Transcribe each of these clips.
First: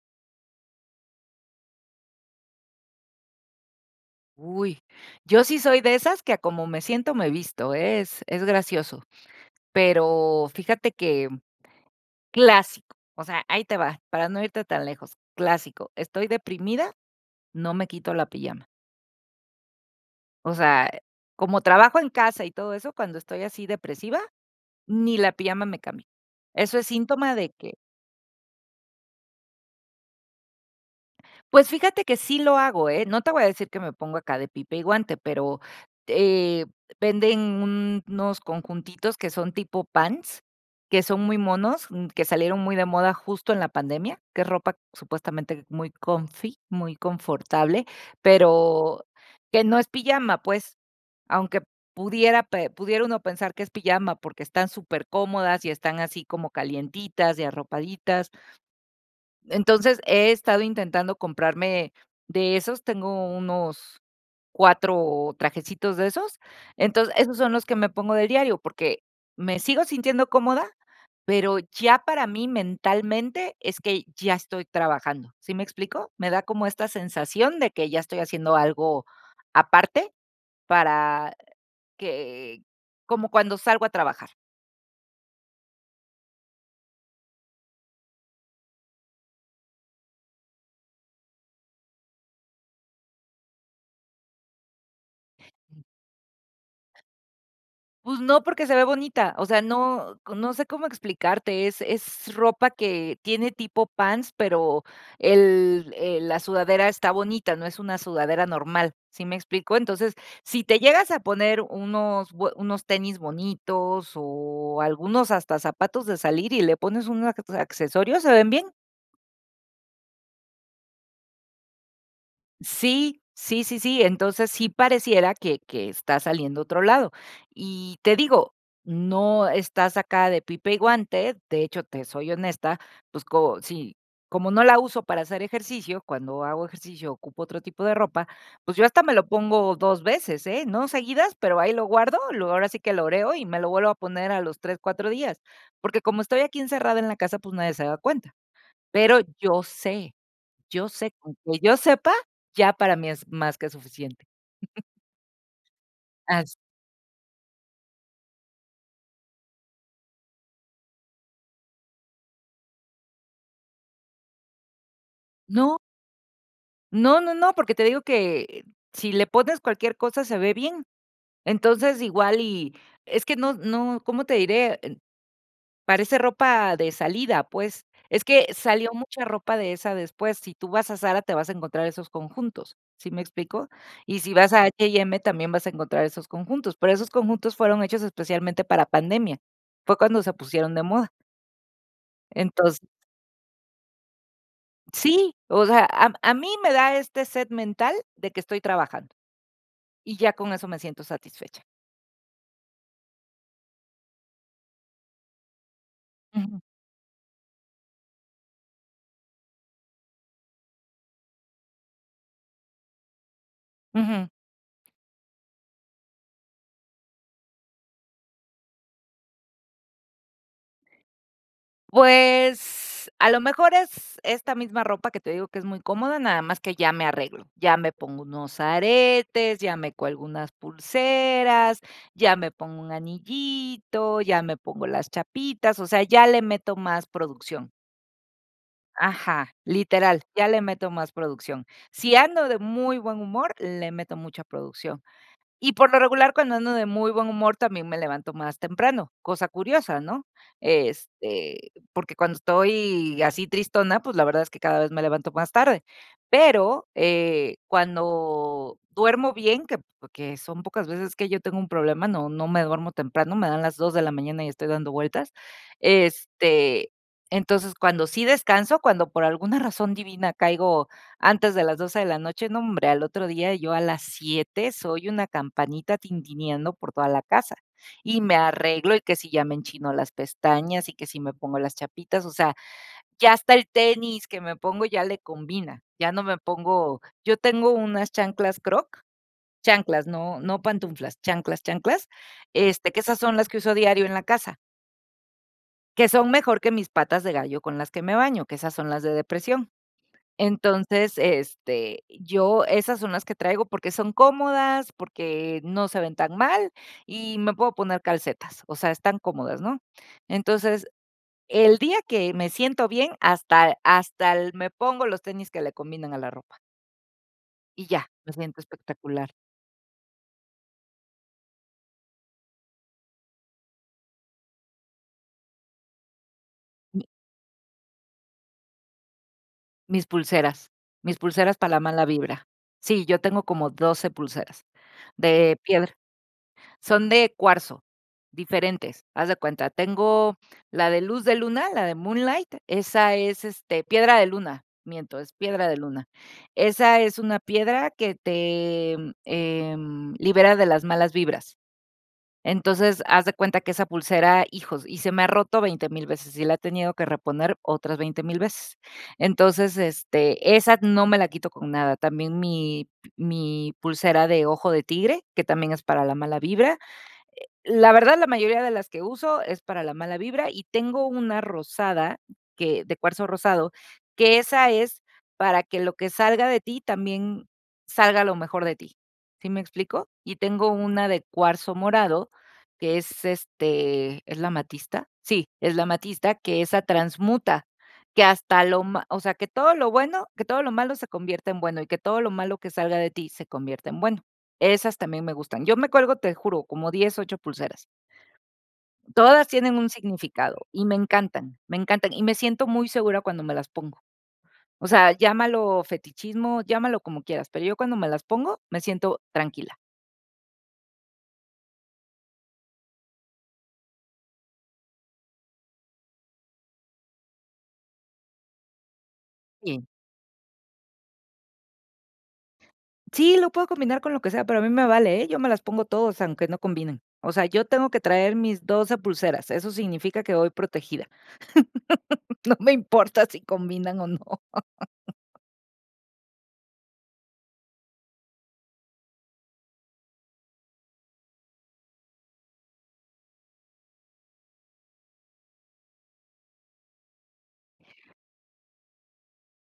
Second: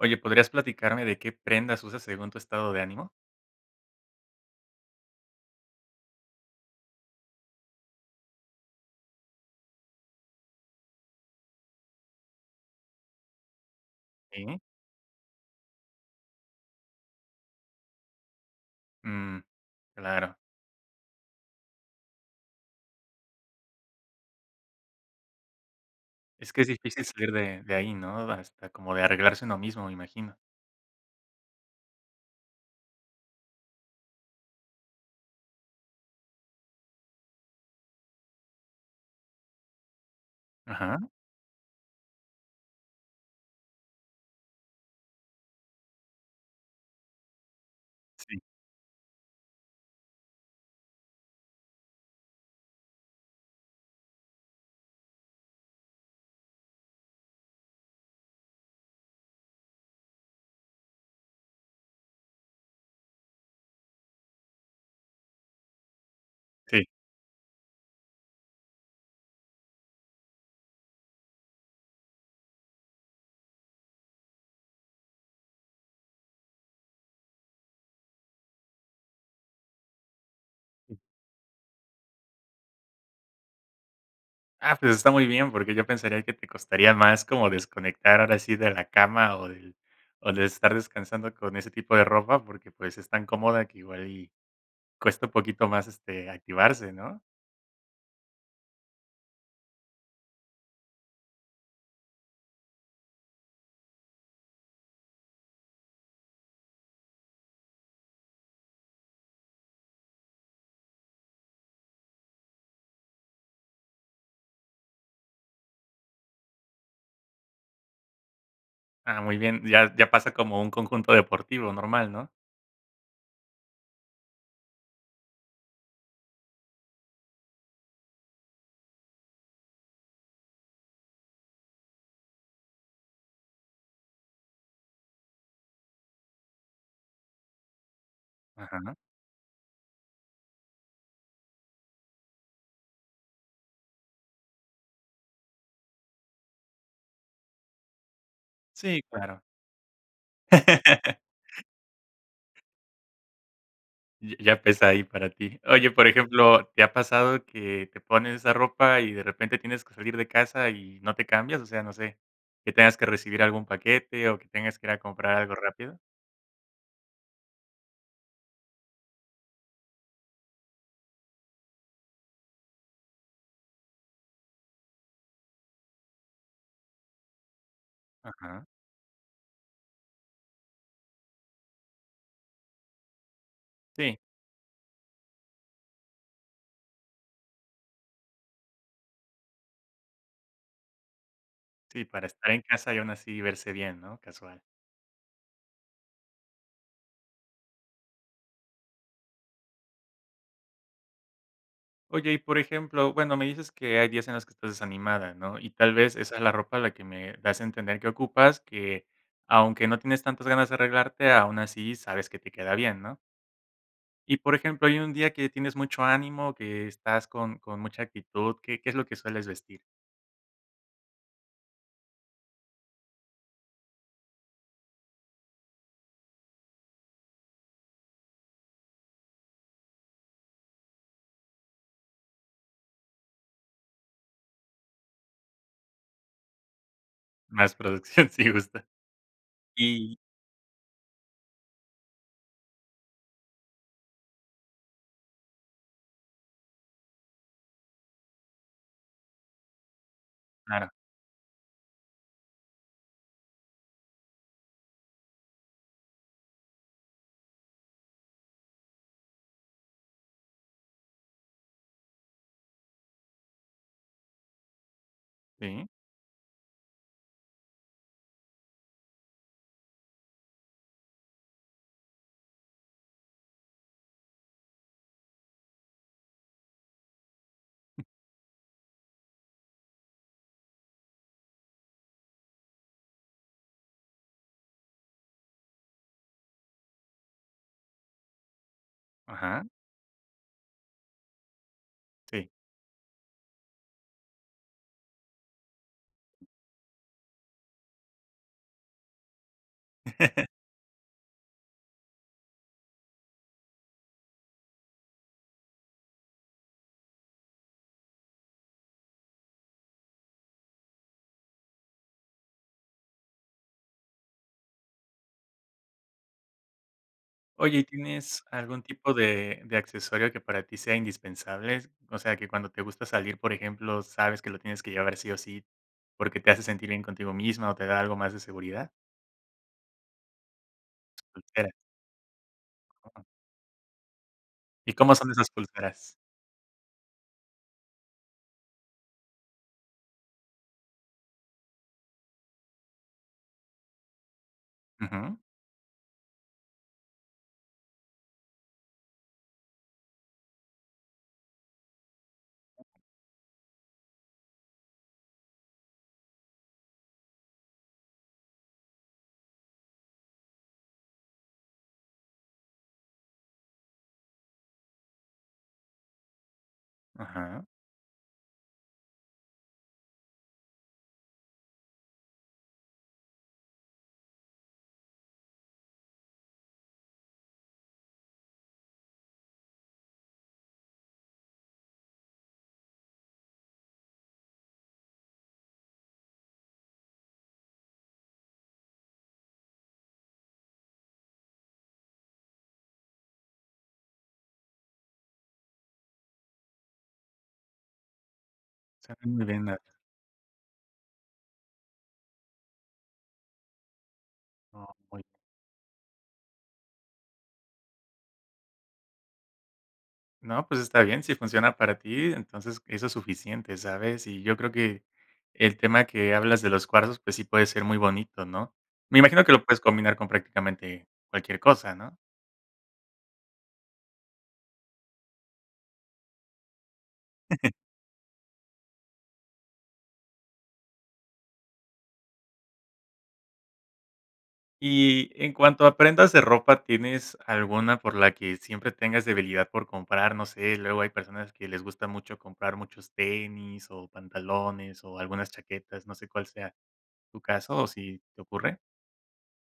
Oye, ¿podrías platicarme de qué prendas usas según tu estado de ánimo? ¡Uy! Yo sí soy de esas que a como me siento me visto, eh, es es gracioso. Pero, fíjate que clásico. O sea, ahí te va, para no Sí. irte tan lejos. Clásico, estoy deprimida, no me quito la pijama. Mm. Claro. O sea, como trabajo en casa y todo eso, cuando estoy así depresiva, ni la pijama me cambio. Es que es Eso es difícil salir síntoma de de que de ahí, ¿no?, hasta como de arreglarse uno mismo, me imagino. Pues fíjate, que sí lo hago, ¿eh? No te voy a decir que me pongo acá de pipa y guante, pero t eh, venden unos conjuntitos que son tipo pants, que Ajá. son muy monos, mm, que salieron muy de moda justo en la pandemia, que es ropa supuestamente muy comfy, muy confortable, Sí. pero, que no es pijama, pues, aunque pudiera pe pudiera uno pensar que es pijama porque están supercómodas, y están así como calientitas y arropaditas. Entonces, he estado intentando comprarme de esos, tengo unos 4 trajecitos de esos. Sí. Enton esos son los que me pongo de diario, porque me sigo sintiendo cómoda, pero ya para mí mentalmente es que ya estoy trabajando, ¿sí me explico?, me da como esta sensación de que ya estoy haciendo algo aparte, para que como cuando salgo a trabajar. Ah, pues está muy bien, porque yo pensaría que te costaría más como desconectar, ahora sí, de la cama, o del o de estar descansando con ese tipo de ropa porque, pues, es tan cómoda que igual y cuesta poquito más, este, activarse, ¿no? Pues, no porque se ve bonita, o sea, no c no sé cómo explicarte, es es ropa que tiene tipo pants, pero, el el la sudadera está bonita, no es una sudadera normal, ¿sí me explico? Entonces, si te llegas a poner unos bue unos tenis bonitos, o algunos hasta zapatos de salir y le pones un ac accesorios, se ven bien. Ah, muy bien, ya ya pasa como un conjunto deportivo normal, ¿no? Sí, sí, sí, sí, entonces sí pareciera que que estás saliendo a otro lado. Y te digo, no estás acá de pipa y guante, de hecho te soy honesta, pues, co si, como no la uso para hacer ejercicio, cuando hago ejercicio ocupo otro tipo de ropa, pues, yo Ajá. hasta me lo pongo 2 veces, ¿eh?, no seguidas, pero ahí lo guardo, lo ahora sí que lo oreo y me lo vuelvo a poner a los 3, 4 días, porque como estoy aquí encerrada en la casa, pues, nadie se da cuenta. Sí, Pero, claro. yo sé, yo sé, con que yo sepa, ya para mí es más que suficiente. Y ya pesa ahí para ti. Oye, por As ejemplo, ¿te ha pasado que te pones esa ropa, y de repente tienes que salir de casa y no te cambias, o sea, no sé, que tengas que recibir algún paquete, o que tengas que ir a comprar algo No. rápido? No, no, no porque te digo que si le pones cualquier cosa se ve bien. Entonces, igual y es que no no ¿cómo te diré?, en parece ropa de salida, pues. Es que Ajá. salió mucha ropa de esa después. Si tú vas a Zara te vas a encontrar esos conjuntos, ¿sí me explico?, Sí. y si vas a H&M también vas a encontrar esos conjuntos, pero esos conjuntos fueron hechos especialmente para pandemia. Fue cuando se pusieron de moda. Sí, para estar en Entonces casa y aún así verse bien, ¿no?, casual. Sí, o sea, a a mí me da este set mental de que estoy trabajando. Y ya con eso me siento satisfecha. Oye, y por ejemplo, bueno, me dices que hay días en los que estás desanimada, ¿no?, y tal vez, esa es la Ujú. ropa, la que me das a entender que ocupas que, aunque no tienes tantas ganas de arreglarte, aún así sabes que te queda bien, ¿no? Ujú. Y por ejemplo, hay un día que tienes mucho ánimo, que estás con con mucha actitud, ¿qué qué es lo que sueles vestir? Pues, a lo mejor es esta misma ropa que te digo que es muy cómoda, nada más que ya me arreglo, ya me pongo unos aretes, ya me cuelgo unas pulseras, ya me pongo un anillito, ya me pongo las chapitas, o sea, ya le meto más producción. Más producción, sí, justo. Ajá, Y literal, ya le meto más producción. Si ando de muy buen humor, le meto mucha producción y, por lo regular, cuando ando de muy buen humor, también me levanto más temprano, cosa curiosa, ¿no?, Claro. este, porque cuando estoy así tristona, pues, la verdad es que cada vez me levanto más tarde. Pero, eh, cuando duermo bien, que que son pocas veces que yo tengo un problema, no no me duermo temprano, me dan las 2 de la mañana y estoy dando vueltas, Sí. este, entonces cuando sí descanso, cuando por alguna razón divina caigo antes de las 12 de la noche, n'hombre, al otro día yo a las 7 soy una campanita tintineando por toda la casa, y me arreglo y que si ya me enchino las pestañas y que si me pongo las chapitas, o sea, ya hasta el tenis que me pongo ya le combina, ya no me pongo yo tengo unas chanclas Crocs, Ajá. chanclas, no, no pantuflas chanclas, chanclas, Sí. este, que esas son las que uso diario en la casa. Que son mejor que mis patas de gallo con las que me baño, que esas son las de depresión. Entonces, este, yo esas son las que traigo porque son cómodas, porque no se ven tan mal y me puedo poner calcetas, o sea, están cómodas, ¿no? Entonces, el día que me siento bien, hasta hasta el me pongo los tenis que le combinan a la ropa. Oye, ¿y Y ya, me tienes siento algún tipo espectacular. de de accesorio que para ti sea indispensable, o sea, que cuando te gusta salir, por ejemplo, sabes que lo tienes que llevar, sí, o sí, porque te hace sentir bien Sí. contigo misma,o te da algo más de seguridad? Mis pulseras, mis pulseras para Pulceras. la mala vibra. Sí, yo [unintelligible] tengo como 12 pulseras. ¿Y cómo son esas De piedra. pulseras? Son de cuarzo, diferentes. Haz de cuenta, tengo la de luz de luna, la de Moonlight, esa es, este, piedra de luna. Miento, es Ujú. piedra de Luna. Esa es una piedra que te em, libera de las malas vibras. Entonces, haz de cuenta, que esa pulsera, hijos y se me ha roto 20,000 veces, y la he tenido que reponer otras 20,000 veces. Entonces, este, esas no me la quito con nada. También mi mi pulsera de ojo de tigre, que también es para la mala vibra. Ajá. La verdad, la mayoría de las que uso es para la mala vibra. Y tengo una rosada que de cuarzo rosado, que esa es para que lo que salga de ti también salga lo mejor de ti, ¿sí me explico? Y tengo una de cuarzo morado que es, este, es la amatista. Sí, es la amatista, que esa transmuta, que hasta lo ma o sea, que todo lo bueno, que todo lo malo se convierte en bueno, y que todo lo malo que salga de ti se convierte en bueno. Esas también me gustan. Yo me cuelgo, te juro, como 10, 8 pulseras. Sáquenme Todas de ahí tienen un nata. significado, y me encantan, me encantan, y me siento muy segura cuando me las pongo. O sea, [unintelligible] llámalo fetichismo, llámalo como quieras, pero yo, cuando me las pongo, me siento tranquila. No, pues está bien. Si funciona para ti, entonces eso es suficiente, ¿sabes? Y yo creo que el tema que hablas de los cuarzos, pues sí puede ser muy bonito, ¿no? Me imagino que lo puedes Sí. combinar con prácticamente cualquier cosa, ¿no? Sí, lo puedo combinar con lo que sea. Pero a mí me vale, ¿eh? Yo me las pongo todos, aunque no combinen. O sea, yo tengo que traer mis 12 pulseras. Eso significa que voy protegida. No me importa si combinan o no. Y, en cuanto a prendas de ropa, ¿tienes alguna por la que siempre tengas debilidad por comprar? No sé, luego hay personas que les gusta mucho comprar muchos tenis o pantalones o algunas chaquetas, no sé cuál sea tu caso o si te ocurre.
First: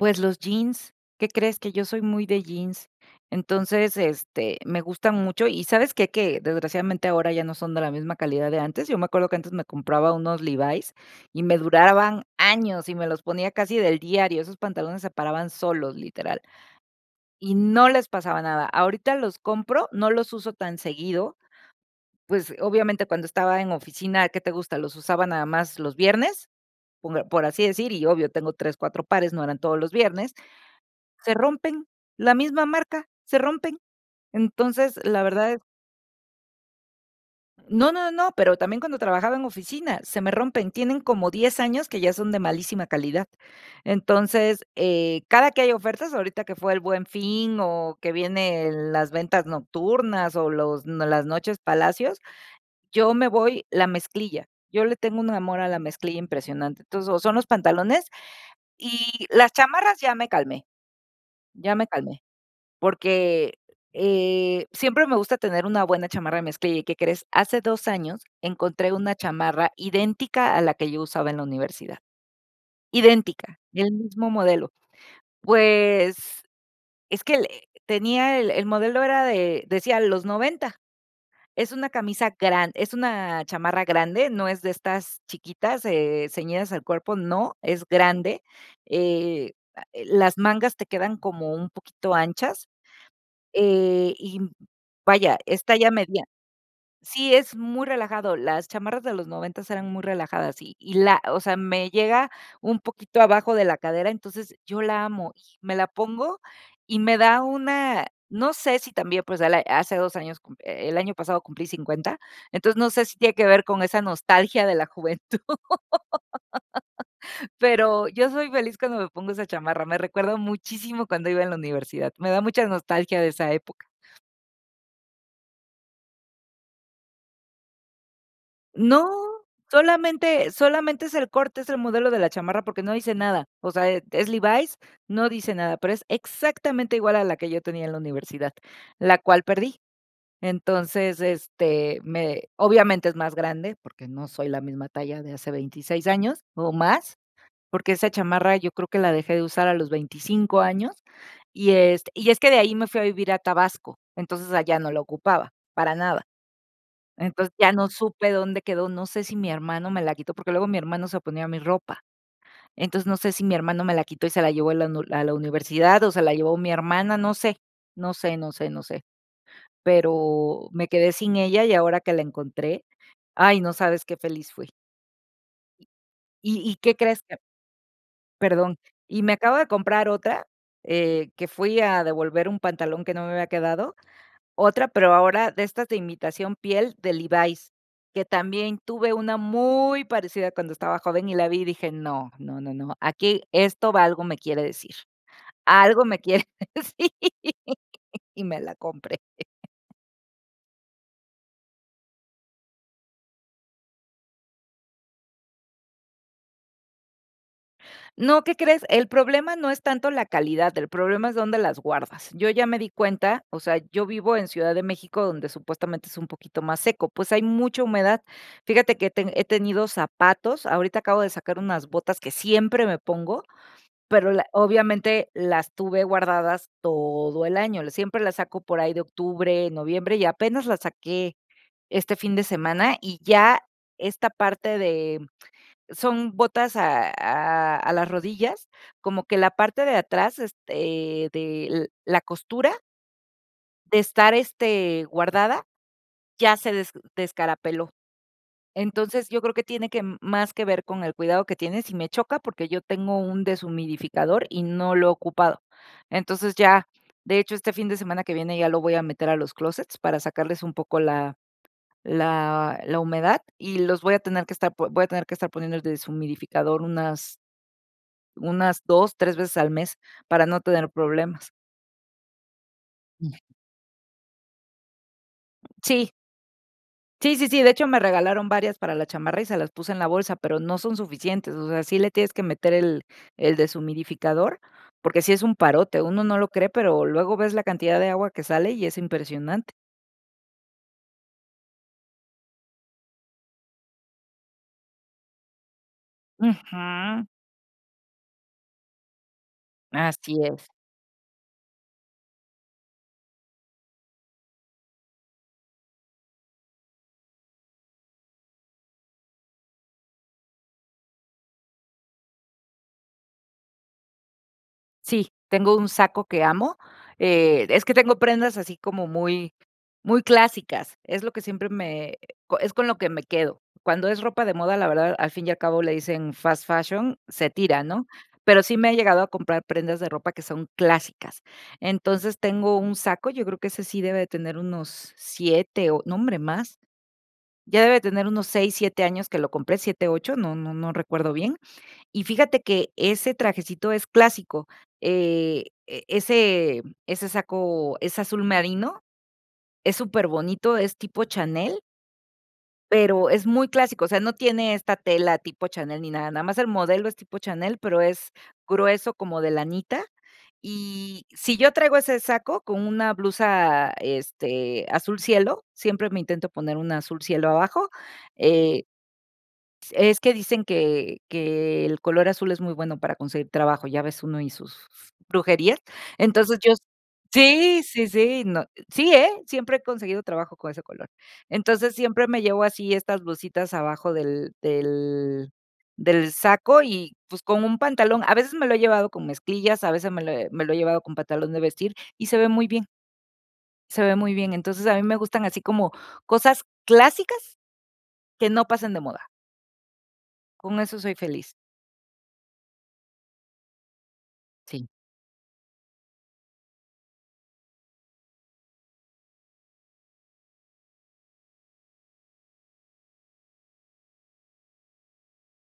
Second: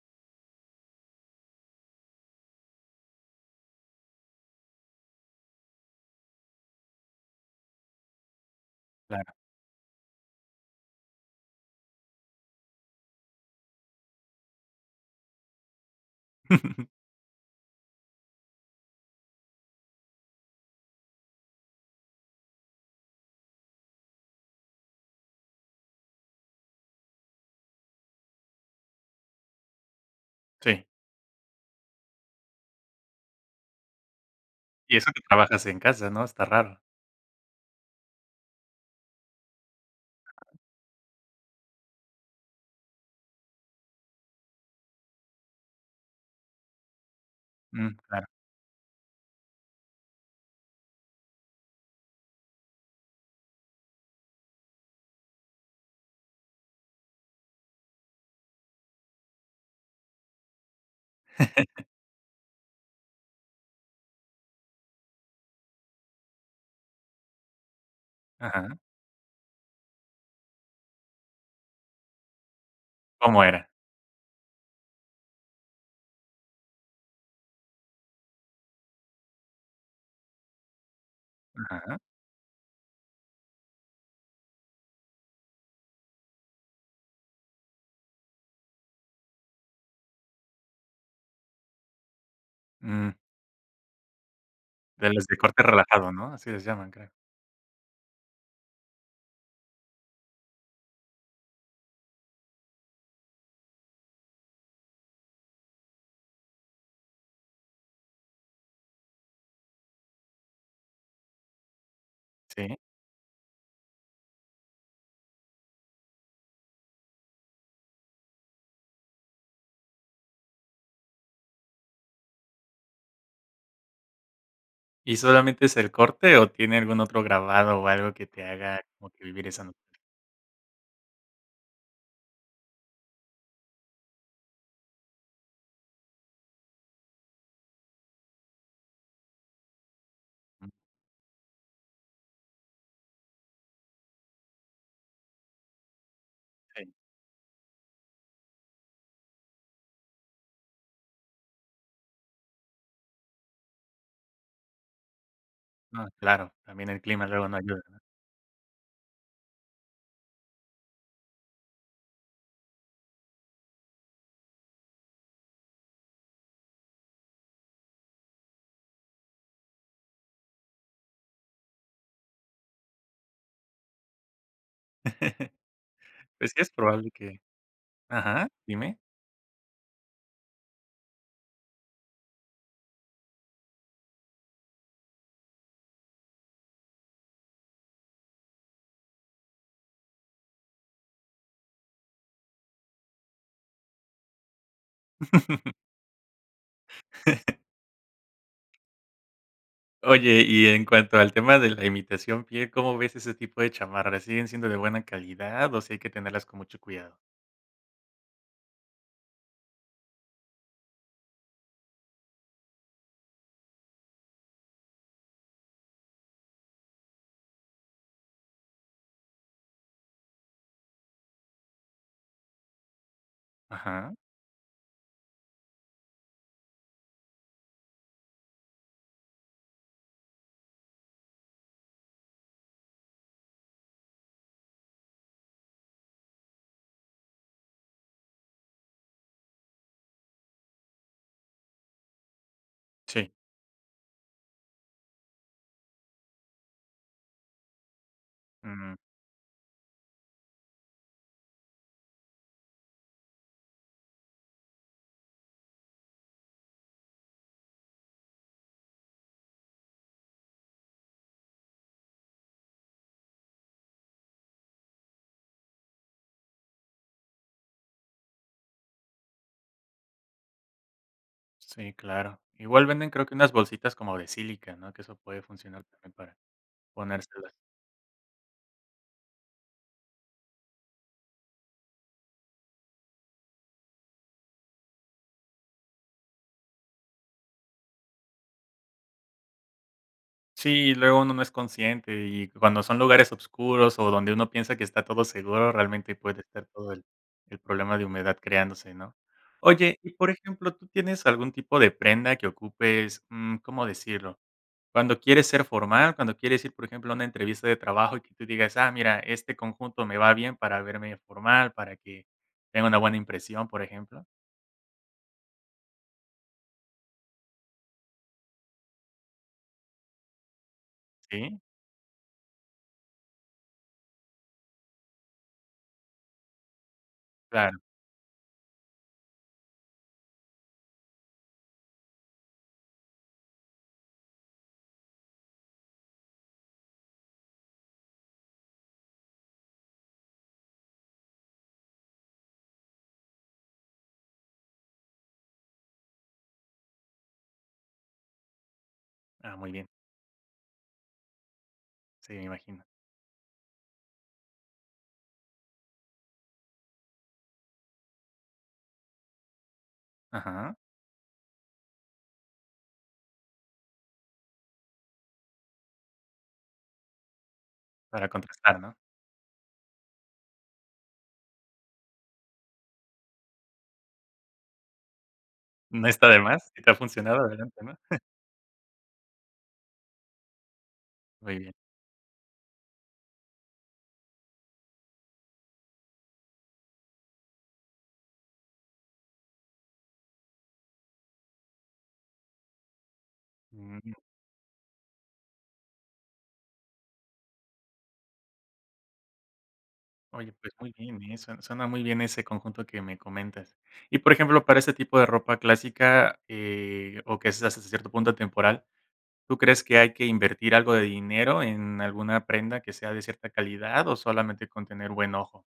Pues los jeans. ¿Qué crees? Que yo soy muy de jeans. Entonces, este, me gustan mucho. ¿Y sabes qué? Que desgraciadamente ahora ya no son de la misma calidad de antes. Yo me acuerdo Claro. que antes me compraba unos Levi's y me duraban años y me los ponía casi del diario. Esos pantalones se paraban solos, literal. Y no les pasaba nada. Ahorita los compro, no los uso tan seguido, pues obviamente cuando estaba en oficina, ¿qué te gusta? Los usaba nada más los viernes, por por así decir y obvio tengo 3, 4 pares, no eran todos los viernes, Sí. se rompen. La misma marca, se rompen. Y Entonces, eso que la verdad trabajas en casa, ¿no? Está raro. No, no, no, no. Pero también cuando trabajaba en oficina, se me rompen. Tienen como 10 años que ya son de malísima calidad. Entonces, eh, cada que hay ofertas, ahorita que fue El Buen Fin Mm. o que Claro. vienen las ventas nocturnas o los las Noches Palacio, yo me voy la mezclilla. Yo le tengo un amor a la mezclilla impresionante. Entonces, o son los pantalones, y las chamarras ya me calmé. Ya me calmé, porque, eh, siempre me gusta tener una buena chamarra de mezclilla. ¿Y qué crees? Hace 2 años Ajá. encontré una chamarra idéntica a la que yo usaba en la universidad. ¿Cómo Idéntica, era? el mismo modelo. Pues, es que le tenía el el modelo era de decía los noventa. Es una Ajá. camisa grande es una chamarra grande, no es de estas chiquitas, eh, ceñidas al cuerpo. No. Es grande, eh, las mangas te quedan como un poquito anchas, Mm. eh, y Del los de vaya, corte es talla relajado, media ¿no? Así les llaman, creo. sí, es muy relajado, las chamarras de los noventas eran muy relajadas y y la o sea, me llega un poquito abajo de la cadera entonces yo la amo y me la pongo y me da una, no sé si también pues la hace 2 años cump el año pasado cumplí 50. Sí. entonces no sé si tiene que ver con esa nostalgia de la juventud. Pero yo soy feliz cuando me pongo esa chamarra, me recuerdo muchísimo cuando iba en la universidad, me da mucha nostalgia de esa época. ¿Y solamente es el corte o tiene algún otro grabado o algo que te haga No, como que vivir esa época? solamente solamente es el corte, es el modelo de la chamarra porque no dice nada. O sea, es Levi's. No dice nada, pero es exactamente igual a la que yo tenía en la universidad, la cual perdí. Mm. Entonces, este, me obviamente es más grande porque no soy la misma talla de hace 26 años, o Sí. más. Porque esa chamarra yo creo que la dejé de usar a los 25 años, y este y es que de ahí me fui a vivir a Tabasco. Entonces allá no la ocupaba, para No, nada. claro. También el clima luego Entonces, no ya ayuda. no supe dónde quedó, no sé si mi hermano me la quitó, porque luego mi hermano se ponía mi ropa. Entonces no sé si mi hermano me la quitó y se la llevó a la uni a la universidad o se la llevó mi hermana, no sé. No sé, no sé, no sé. Pero me quedé sin ella y ahora que la encontré, ay, no sabes qué feliz fui. Pues Y es y qué probable crees, ca que ajá. Perdón, Dime. y me acabo de comprar otra, eh, que fui a devolver un pantalón que no me había quedado. Otra, pero ahora de estas de imitación piel de Levi's, que también tuve una muy parecida cuando estaba joven y la vi, dije no, no, no, no. Aquí esto va algo me quiere decir. Algo me quiere decir. Y me la compré. Oye, y en cuanto al tema de la imitación piel, ¿cómo ves ese tipo de chamarras? ¿Siguen siendo de buena calidad o si hay que tenerlas con mucho cuidado? No, ¿qué crees? el problema no es tanto la calidad, el problema es donde las guardas. Yo ya me di cuenta, o sea, yo vivo en Ciudad de México, donde supuestamente es un poquito más seco, pues hay mucha humedad. Fíjate que he te he tenido zapatos, ahorita acabo de sacar unas botas que siempre me pongo, Ajá. pero la obviamente las tuve guardadas todo el año, siempre las saco por ahí de octubre, noviembre, y apenas las saqué, este fin de semana, y ya esta parte de son botas a a a las rodillas, como que la parte de atrás, este, de la costura, Sí. de estar, este, guardada. Ya se des descarapeló. Ujú. Entonces, yo creo que tiene que, mm, más que ver con el cuidado que tienes y me choca, porque yo tengo un deshumidificador y no lo he ocupado. Entonces ya, de hecho este fin de semana que viene ya lo voy a meter a los closets para sacarles un poco la la la humedad y los voy a tener que estar voy a tener que estar poniendo el deshumidificador unas Unas 2, 3 veces al mes para no tener problemas. Sí, claro. Igual venden creo Mm. que unas bolsitas como de sílica, ¿no? Que eso puede funcionar Sí. también para Sí, sí, ponérselas. sí, de hecho me regalaron varias para la chamarra y se las puse en la bolsa, pero no son suficientes, o sea, sí le tienes que meter el el deshumidificador, porque sí es un parote, uno no lo cree, pero luego ves la cantidad de agua que sale y es impresionante. Sí, luego uno no es consciente y que cuando son lugares oscuros o donde uno piensa que está todo seguro, realmente puede estar todo el Ujú. el problema de humedad creándose, ¿no?, oye, y por Así es. ejemplo, ¿tú tienes algún tipo de prenda que ocupes, mm, ¿cómo decirlo?, cuando quieres ser formal, cuando quieres ir, por ejemplo, a una entrevista de trabajo y que tú digas: "Ah, mira, este conjunto me va bien para verme formal, para que tenga una buena impresión", por ejemplo. Sí, tengo un saco que amo. Eh, es que tengo prendas así como muy, muy clásicas. Es lo que Sí. siempre me es con lo que me quedo. Cuando es ropa de moda, la verdad, al fin y al cabo, le dicen fast fashion, se Claro. tira, ¿no?, pero sí, me he llegado a comprar prendas de ropa que son clásicas. Entonces, tengo un saco, yo creo que ese sí debe de tener unos 7 o, no hombre, más. Ya debe de tener unos 6, 7 años que lo compré, 7, 8, no no no recuerdo bien. Y fíjate que ese trajecito es clásico, eh, ese ese saco es azul marino, Ah, muy bien. es superbonito, es tipo Chanel. Sí, me imagino. Pero es muy clásico, o sea, no tiene esta tela tipo Chanel, ni nada, nada más el modelo es tipo Chanel, pero es grueso como de lanita. Ajá. Y si yo traigo ese saco con una blusa, este, azul cielo, siempre me intento poner un azul cielo abajo, Para contrastar, eh, ¿no? es que dicen que que el color azul es muy bueno para conseguir trabajo, ya ves uno y sus brujerías. No está de Entonces, más, yo si te ha funcionado adelante, sí, ¿no? sí, sí, no sí, eh, siempre he conseguido trabajo con ese color. Muy bien. Entonces, siempre me llevo así estas blusitas abajo del del del saco y, pues, con un pantalón. A veces me lo he llevado con mezclillas, a veces me lo he me lo he llevado con pantalón de vestir y se ve muy bien. Se Mm. ve muy bien. Entonces a mí me gustan así como cosas clásicas, que no pasen de moda. Oye, pues Con muy eso soy bien, eh, feliz. su suena muy bien ese conjunto que me comentas. Y, por ejemplo, para Sí. ese tipo de ropa clásica, eh, o que es hasta cierto punto temporal, ¿tú crees que hay que invertir algo de dinero en alguna prenda que sea de cierta calidad, o solamente con tener buen ojo?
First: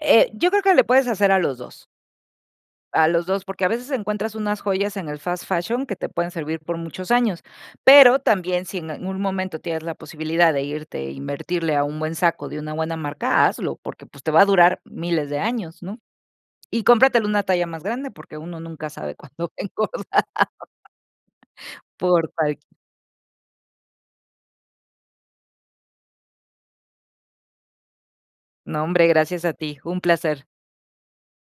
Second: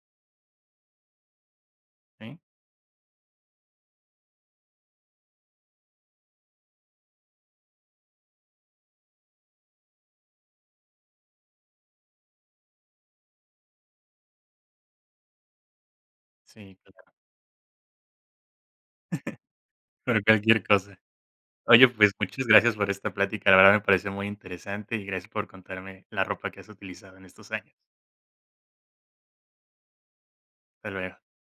Eh, yo creo que le puedes hacer a los 2. Sí. A los 2, porque a veces encuentras unas joyas en el fast fashion que te pueden servir por muchos años. Pero, también si en algún momento tienes la posibilidad de irte e invertirle a un buen saco de una buena marca, hazlo, porque pues te va a durar miles de años, ¿no?, Sí, y totalmente. cómpratelo una talla más grande porque uno nunca sabe cuándo engordar. Por cualquier cosa. Oye, pues Por muchas cual gracias por esta plática, la verdad me pareció muy interesante y gracias por contarme la ropa que has utilizado en estos años. No hombre, gracias a ti. Un placer. Hasta luego.